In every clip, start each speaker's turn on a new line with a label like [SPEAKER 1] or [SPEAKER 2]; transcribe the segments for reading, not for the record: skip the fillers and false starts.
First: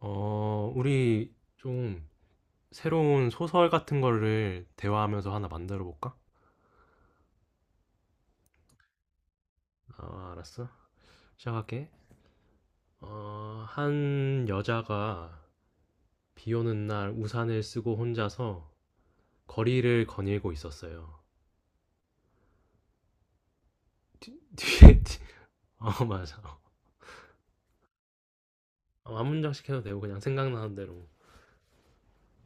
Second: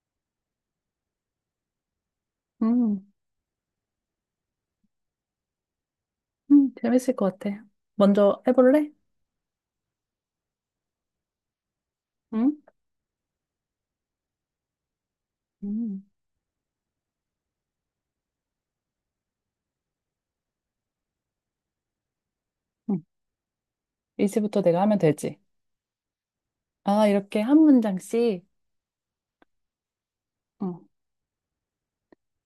[SPEAKER 1] 우리 좀
[SPEAKER 2] 음,
[SPEAKER 1] 새로운 소설 같은 거를 대화하면서 하나 만들어 볼까?
[SPEAKER 2] 재밌을 것 같아. 먼저 해볼래?
[SPEAKER 1] 아, 알았어. 시작할게.
[SPEAKER 2] 응?
[SPEAKER 1] 한 여자가
[SPEAKER 2] 음,
[SPEAKER 1] 비 오는 날 우산을 쓰고 혼자서 거리를 거닐고 있었어요.
[SPEAKER 2] 응.
[SPEAKER 1] 뒤-
[SPEAKER 2] 이제부터 내가 하면
[SPEAKER 1] 뒤에, 뒤-
[SPEAKER 2] 되지.
[SPEAKER 1] 어, 맞아.
[SPEAKER 2] 아, 이렇게 한 문장씩.
[SPEAKER 1] 한 문장씩 해도 되고 그냥 생각나는
[SPEAKER 2] 응.
[SPEAKER 1] 대로.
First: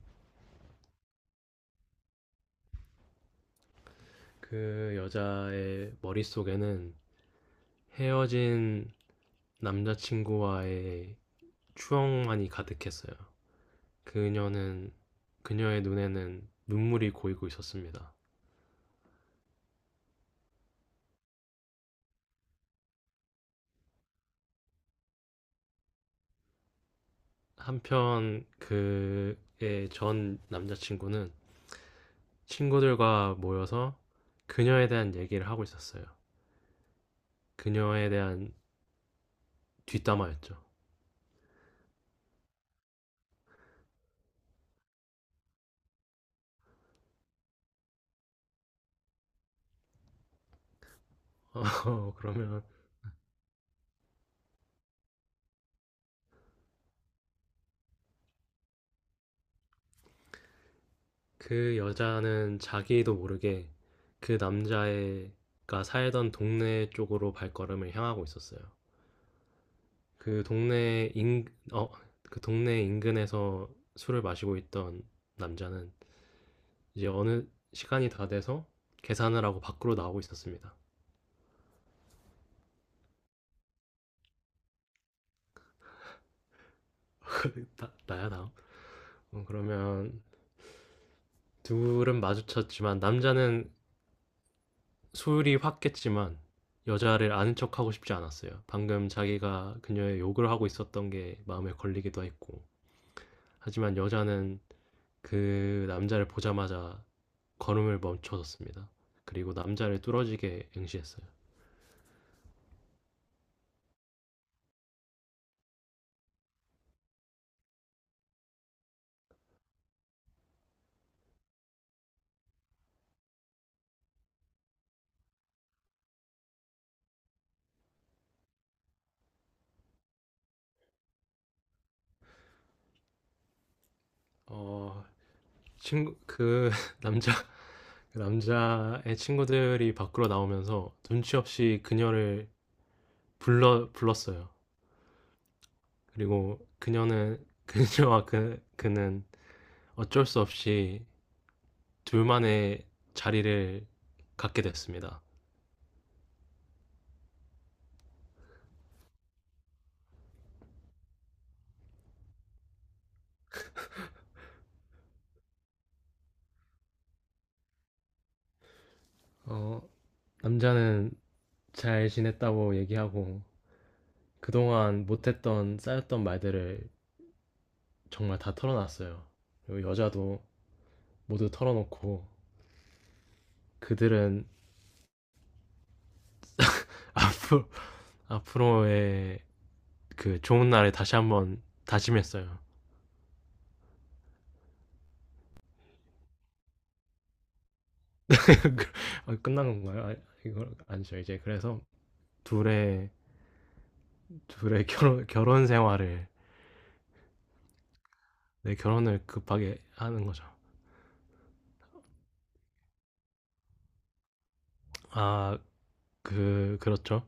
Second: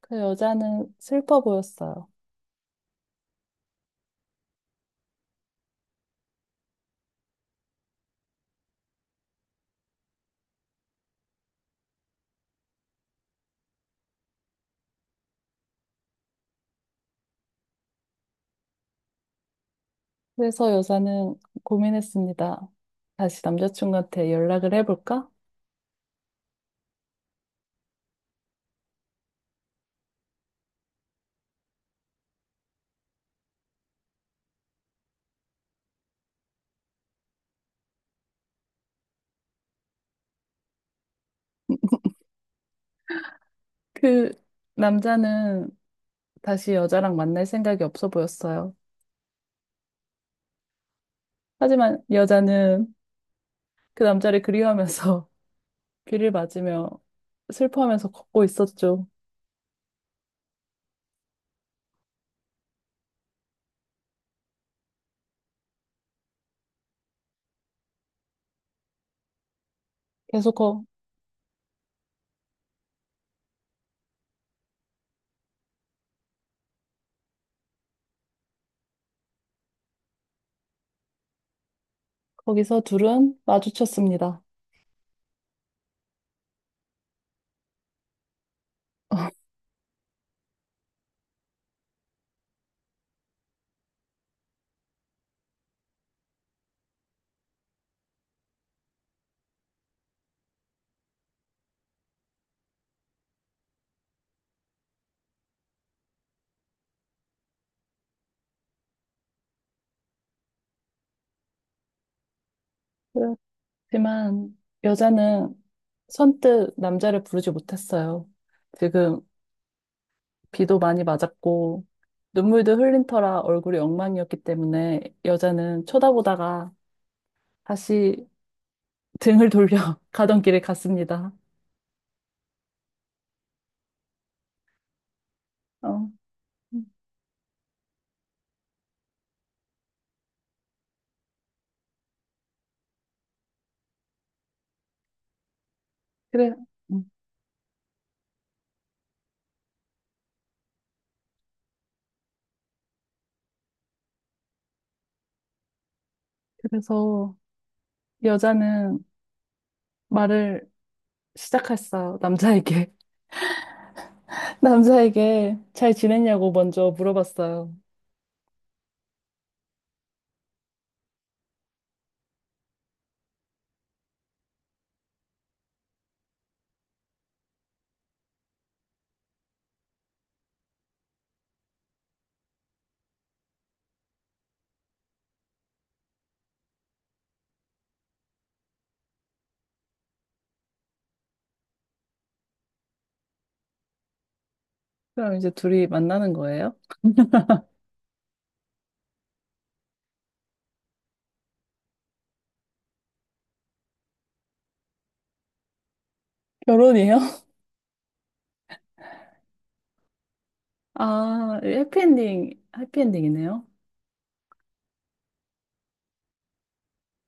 [SPEAKER 2] 그 여자는 슬퍼 보였어요.
[SPEAKER 1] 그 여자의 머릿속에는 헤어진 남자친구와의 추억만이 가득했어요. 그녀는 그녀의 눈에는 눈물이 고이고 있었습니다.
[SPEAKER 2] 그래서 여자는 고민했습니다. 다시 남자친구한테 연락을 해볼까?
[SPEAKER 1] 한편 그의 전 남자친구는 친구들과 모여서 그녀에 대한 얘기를 하고 있었어요. 그녀에 대한 뒷담화였죠.
[SPEAKER 2] 그 남자는 다시 여자랑 만날 생각이 없어 보였어요. 하지만
[SPEAKER 1] 그러면
[SPEAKER 2] 여자는 그 남자를 그리워하면서 귀를 맞으며 슬퍼하면서 걷고 있었죠.
[SPEAKER 1] 그 여자는 자기도 모르게 그 남자애가 살던 동네 쪽으로 발걸음을 향하고 있었어요. 그
[SPEAKER 2] 계속 거,
[SPEAKER 1] 동네 인, 어, 그 동네 인근에서 술을 마시고 있던 남자는 이제 어느 시간이 다 돼서 계산을 하고 밖으로 나오고 있었습니다.
[SPEAKER 2] 거기서 둘은 마주쳤습니다.
[SPEAKER 1] 나야 다음. 그러면 둘은 마주쳤지만 남자는 술이 확깼지만 여자를 아는 척하고 싶지 않았어요. 방금 자기가 그녀의 욕을 하고 있었던 게 마음에 걸리기도 했고. 하지만 여자는 그 남자를 보자마자 걸음을 멈춰섰습니다. 그리고 남자를 뚫어지게 응시했어요.
[SPEAKER 2] 그렇지만 여자는 선뜻 남자를 부르지 못했어요. 지금 비도 많이 맞았고 눈물도 흘린 터라 얼굴이 엉망이었기 때문에 여자는 쳐다보다가 다시 등을 돌려 가던 길을 갔습니다.
[SPEAKER 1] 어,
[SPEAKER 2] 어,
[SPEAKER 1] 친구, 그 남자 그 남자의 친구들이 밖으로 나오면서 눈치 없이 그녀를 불러 불렀어요.
[SPEAKER 2] 그래,
[SPEAKER 1] 그리고
[SPEAKER 2] 음,
[SPEAKER 1] 그녀는 그녀와 그 그는 어쩔 수 없이 둘만의 자리를 갖게 됐습니다.
[SPEAKER 2] 그래서 여자는 말을 시작했어요, 남자에게. 남자에게 잘 지냈냐고 먼저 물어봤어요.
[SPEAKER 1] 어, 남자는 잘 지냈다고 얘기하고 그동안 못했던 쌓였던 말들을 정말 다 털어놨어요. 그리고 여자도 모두 털어놓고 그들은 앞으로 앞으로의 그 좋은 날에 다시 한번 다짐했어요.
[SPEAKER 2] 그럼 이제 둘이 만나는 거예요?
[SPEAKER 1] 아, 끝난 건가요? 아, 이거 아니죠. 이제 그래서 둘의 둘의 결혼 생활을,
[SPEAKER 2] 결혼이에요?
[SPEAKER 1] 네, 결혼을 급하게 하는 거죠.
[SPEAKER 2] 아, 해피엔딩, 해피엔딩이네요.
[SPEAKER 1] 아, 그렇죠.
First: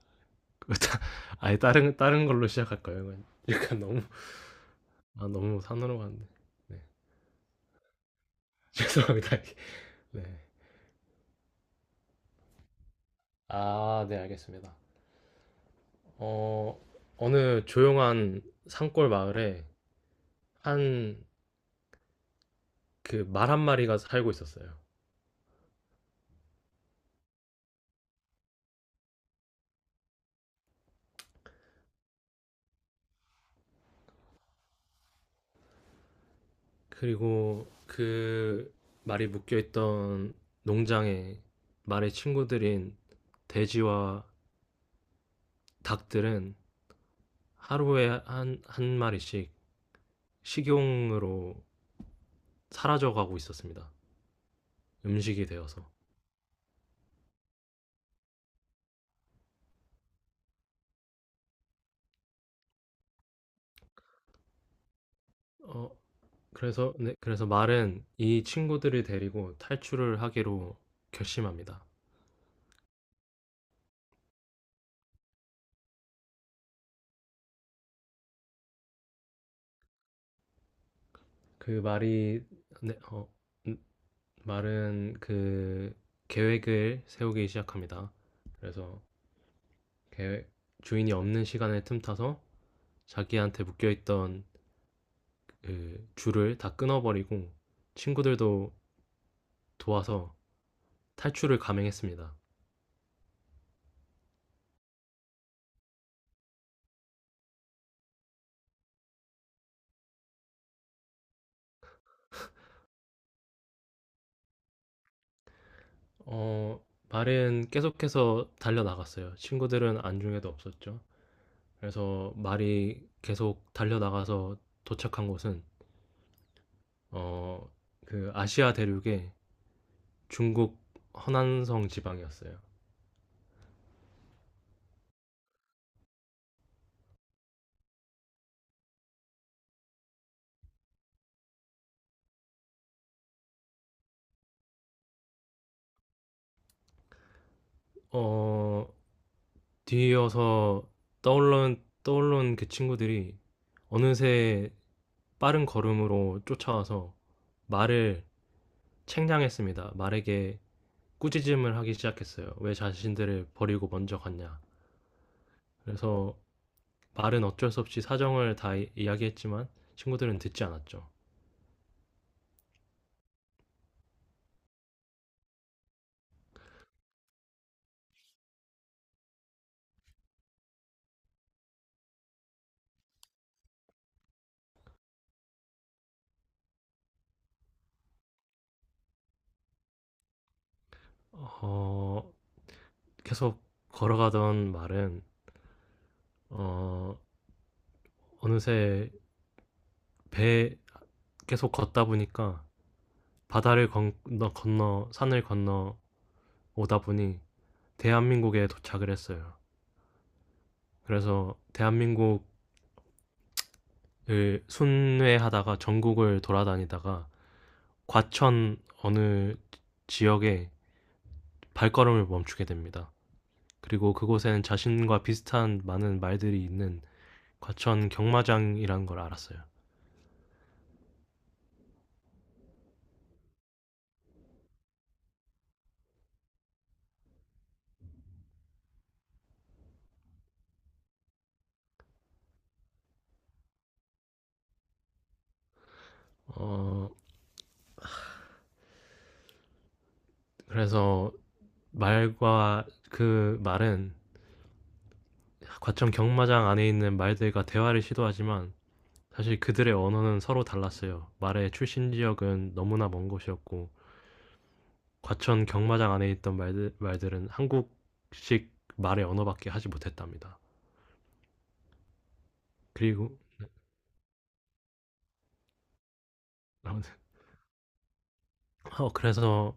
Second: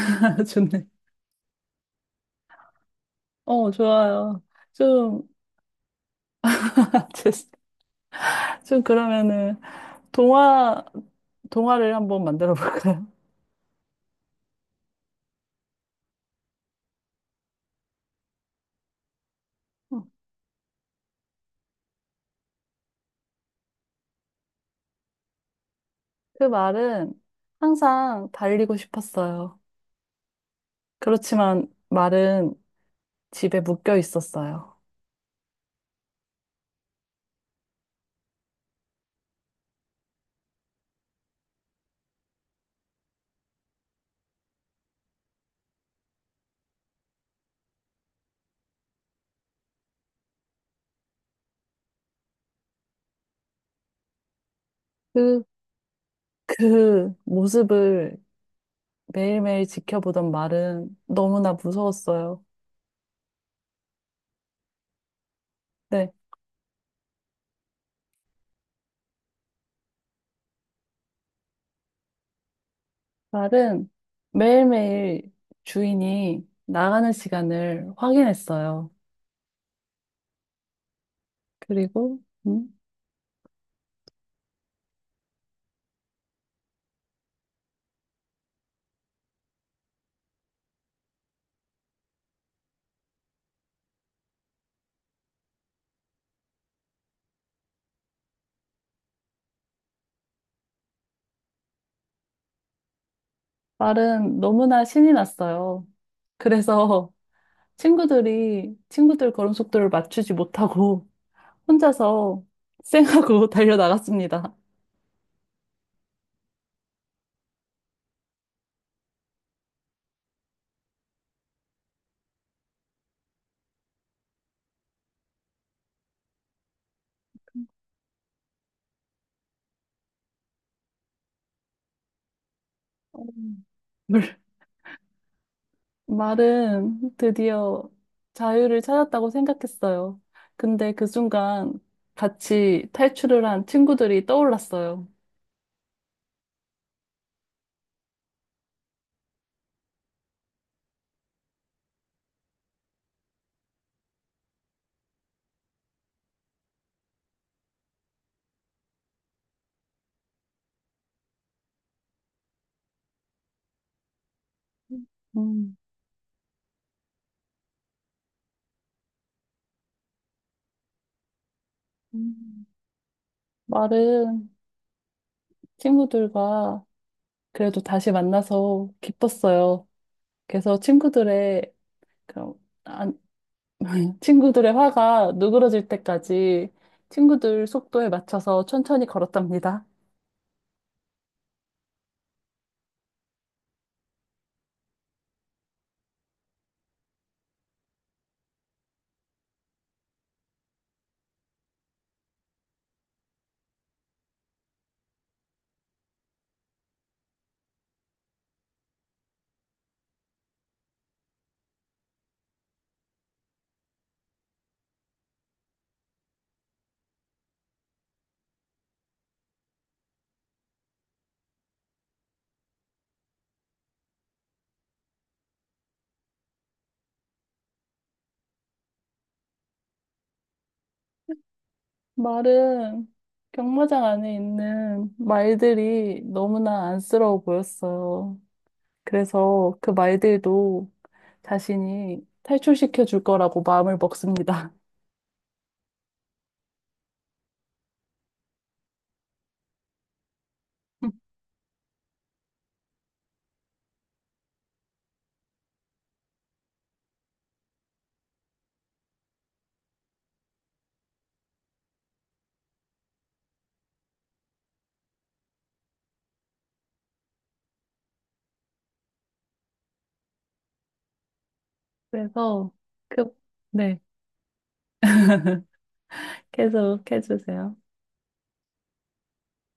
[SPEAKER 2] 좋네.
[SPEAKER 1] 아예 다른 걸로 시작할 거예요.
[SPEAKER 2] 어,
[SPEAKER 1] 약간 너무,
[SPEAKER 2] 좋아요. 좀,
[SPEAKER 1] 아, 너무 산으로 갔는데. 네.
[SPEAKER 2] 죄송- 좀
[SPEAKER 1] 죄송합니다.
[SPEAKER 2] 그러면은,
[SPEAKER 1] 네.
[SPEAKER 2] 동화, 동화를 한번 만들어 볼까요?
[SPEAKER 1] 아, 네, 알겠습니다. 어느 조용한 산골 마을에
[SPEAKER 2] 어,
[SPEAKER 1] 한 그 말 한 마리가 살고 있었어요.
[SPEAKER 2] 그 말은 항상 달리고 싶었어요. 그렇지만 말은 집에 묶여 있었어요.
[SPEAKER 1] 그리고 그 말이 묶여있던 농장에 말의 친구들인 돼지와 닭들은 하루에 한 마리씩 식용으로 사라져가고 있었습니다.
[SPEAKER 2] 그,
[SPEAKER 1] 음식이 되어서.
[SPEAKER 2] 그 모습을 매일매일 지켜보던 말은 너무나 무서웠어요.
[SPEAKER 1] 어,
[SPEAKER 2] 네,
[SPEAKER 1] 네, 그래서 말은 이 친구들을 데리고 탈출을 하기로 결심합니다.
[SPEAKER 2] 말은 매일매일 주인이 나가는 시간을 확인했어요.
[SPEAKER 1] 그
[SPEAKER 2] 그리고
[SPEAKER 1] 말이,
[SPEAKER 2] 음,
[SPEAKER 1] 네, 음, 말은 그 계획을 세우기 시작합니다. 그래서 주인이 없는 시간을 틈타서 자기한테 묶여있던 그 줄을 다 끊어버리고 친구들도 도와서 탈출을 감행했습니다.
[SPEAKER 2] 말은 너무나 신이 났어요. 그래서 친구들 걸음 속도를 맞추지 못하고 혼자서 쌩하고 달려 나갔습니다.
[SPEAKER 1] 말은 계속해서 달려나갔어요. 친구들은 안중에도 없었죠. 그래서 말이 계속 달려나가서 도착한 곳은 어, 그 아시아 대륙의 중국 허난성 지방이었어요.
[SPEAKER 2] 말은 드디어 자유를 찾았다고 생각했어요. 근데 그 순간 같이 탈출을 한 친구들이 떠올랐어요.
[SPEAKER 1] 어, 뒤이어서 떠올른 그 친구들이 어느새 빠른 걸음으로 쫓아와서 말을 책량했습니다. 말에게 꾸짖음을 하기 시작했어요. 왜 자신들을 버리고 먼저 갔냐.
[SPEAKER 2] 음,
[SPEAKER 1] 그래서 말은 어쩔 수 없이 사정을 다 이야기했지만 친구들은 듣지 않았죠.
[SPEAKER 2] 음. 말은 친구들과 그래도 다시 만나서 기뻤어요. 그래서 친구들의 그런 안, 친구들의 화가 누그러질 때까지 친구들 속도에 맞춰서 천천히 걸었답니다.
[SPEAKER 1] 어, 계속 걸어가던 말은 어, 어느새 배 계속 걷다 보니까 바다를 건너 산을 건너 오다 보니 대한민국에 도착을 했어요. 그래서 대한민국을 순회하다가 전국을 돌아다니다가 과천 어느 지역에 발걸음을 멈추게 됩니다. 그리고 그곳엔 자신과 비슷한 많은 말들이 있는 과천 경마장이라는 걸 알았어요.
[SPEAKER 2] 말은 경마장 안에 있는 말들이 너무나 안쓰러워 보였어요. 그래서 그 말들도 자신이 탈출시켜 줄 거라고 마음을 먹습니다.
[SPEAKER 1] 어, 그래서 말과 그 말은 과천 경마장 안에 있는 말들과 대화를 시도하지만 사실 그들의 언어는 서로 달랐어요. 말의 출신 지역은 너무나 먼 곳이었고 과천 경마장 안에 있던 말들은 한국식 말의 언어밖에 하지 못했답니다.
[SPEAKER 2] 그래서 그,
[SPEAKER 1] 그리고
[SPEAKER 2] 네. 계속 해주세요.
[SPEAKER 1] 어, 그래서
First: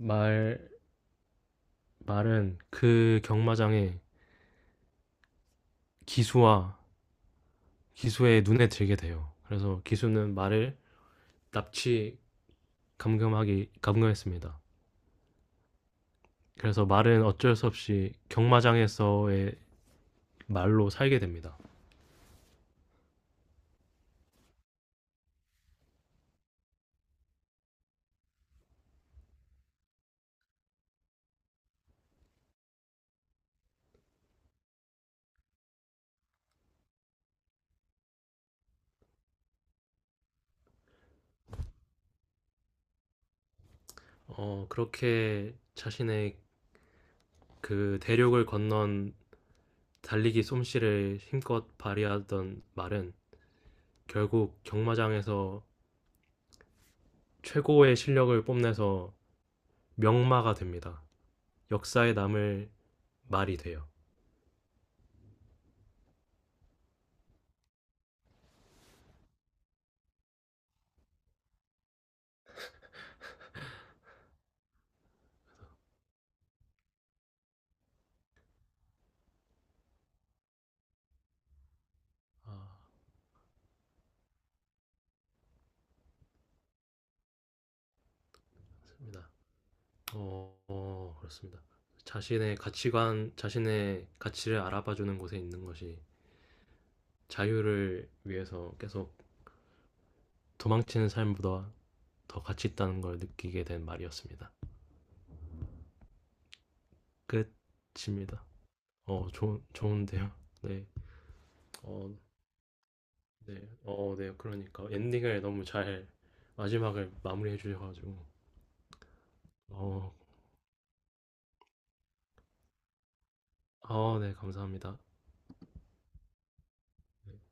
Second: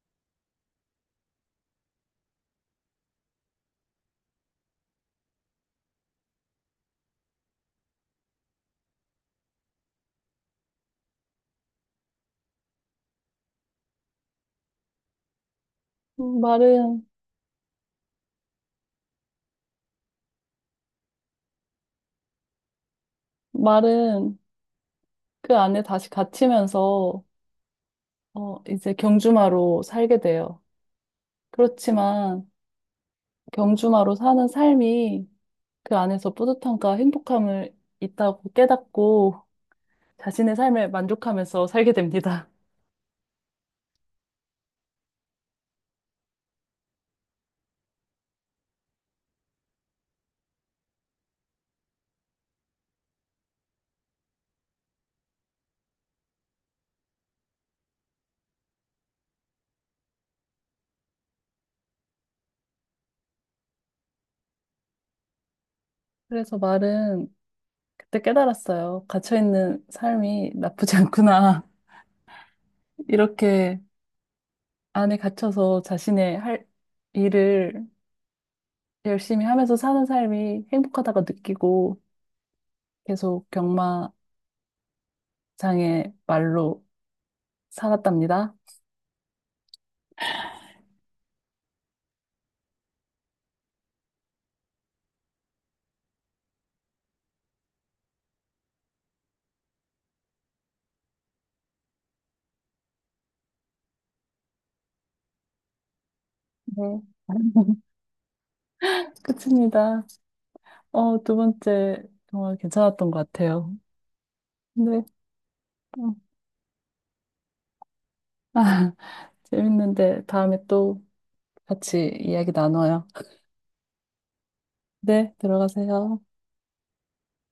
[SPEAKER 1] 말 말은 그 경마장의 기수와 기수의 눈에 들게 돼요. 그래서 기수는 말을 납치 감금하기 감금했습니다.
[SPEAKER 2] 음,
[SPEAKER 1] 그래서
[SPEAKER 2] 말은,
[SPEAKER 1] 말은 어쩔 수 없이 경마장에서의 말로 살게 됩니다.
[SPEAKER 2] 말은 그 안에 다시 갇히면서, 어, 이제 경주마로 살게 돼요. 그렇지만 경주마로 사는 삶이 그 안에서 뿌듯함과 행복함을 있다고 깨닫고 자신의 삶에 만족하면서 살게 됩니다.
[SPEAKER 1] 어, 그렇게 자신의 그 대륙을 건넌 달리기 솜씨를 힘껏 발휘하던 말은 결국 경마장에서 최고의 실력을 뽐내서 명마가 됩니다. 역사에 남을 말이 돼요.
[SPEAKER 2] 그래서 말은 그때 깨달았어요. 갇혀있는 삶이 나쁘지 않구나. 이렇게 안에 갇혀서 자신의 할 일을 열심히 하면서 사는 삶이 행복하다고 느끼고
[SPEAKER 1] 아,
[SPEAKER 2] 계속 경마장의 말로 살았답니다.
[SPEAKER 1] 맞습니다. 그렇습니다. 자신의 가치관, 자신의 가치를 알아봐주는 곳에 있는 것이 자유를 위해서 계속 도망치는 삶보다 더 가치 있다는 걸 느끼게 된 말이었습니다.
[SPEAKER 2] 네.
[SPEAKER 1] 끝입니다. 어,
[SPEAKER 2] 끝입니다.
[SPEAKER 1] 좋은데요? 네.
[SPEAKER 2] 어, 두 번째
[SPEAKER 1] 어,
[SPEAKER 2] 정말 괜찮았던 것
[SPEAKER 1] 네,
[SPEAKER 2] 같아요.
[SPEAKER 1] 네, 그러니까
[SPEAKER 2] 네.
[SPEAKER 1] 엔딩을 너무 잘,
[SPEAKER 2] 어.
[SPEAKER 1] 마지막을 마무리해 주셔가지고, 어,
[SPEAKER 2] 재밌는데 다음에 또 같이 이야기 나눠요.
[SPEAKER 1] 아, 네, 감사합니다.
[SPEAKER 2] 네, 들어가세요.
[SPEAKER 1] 네.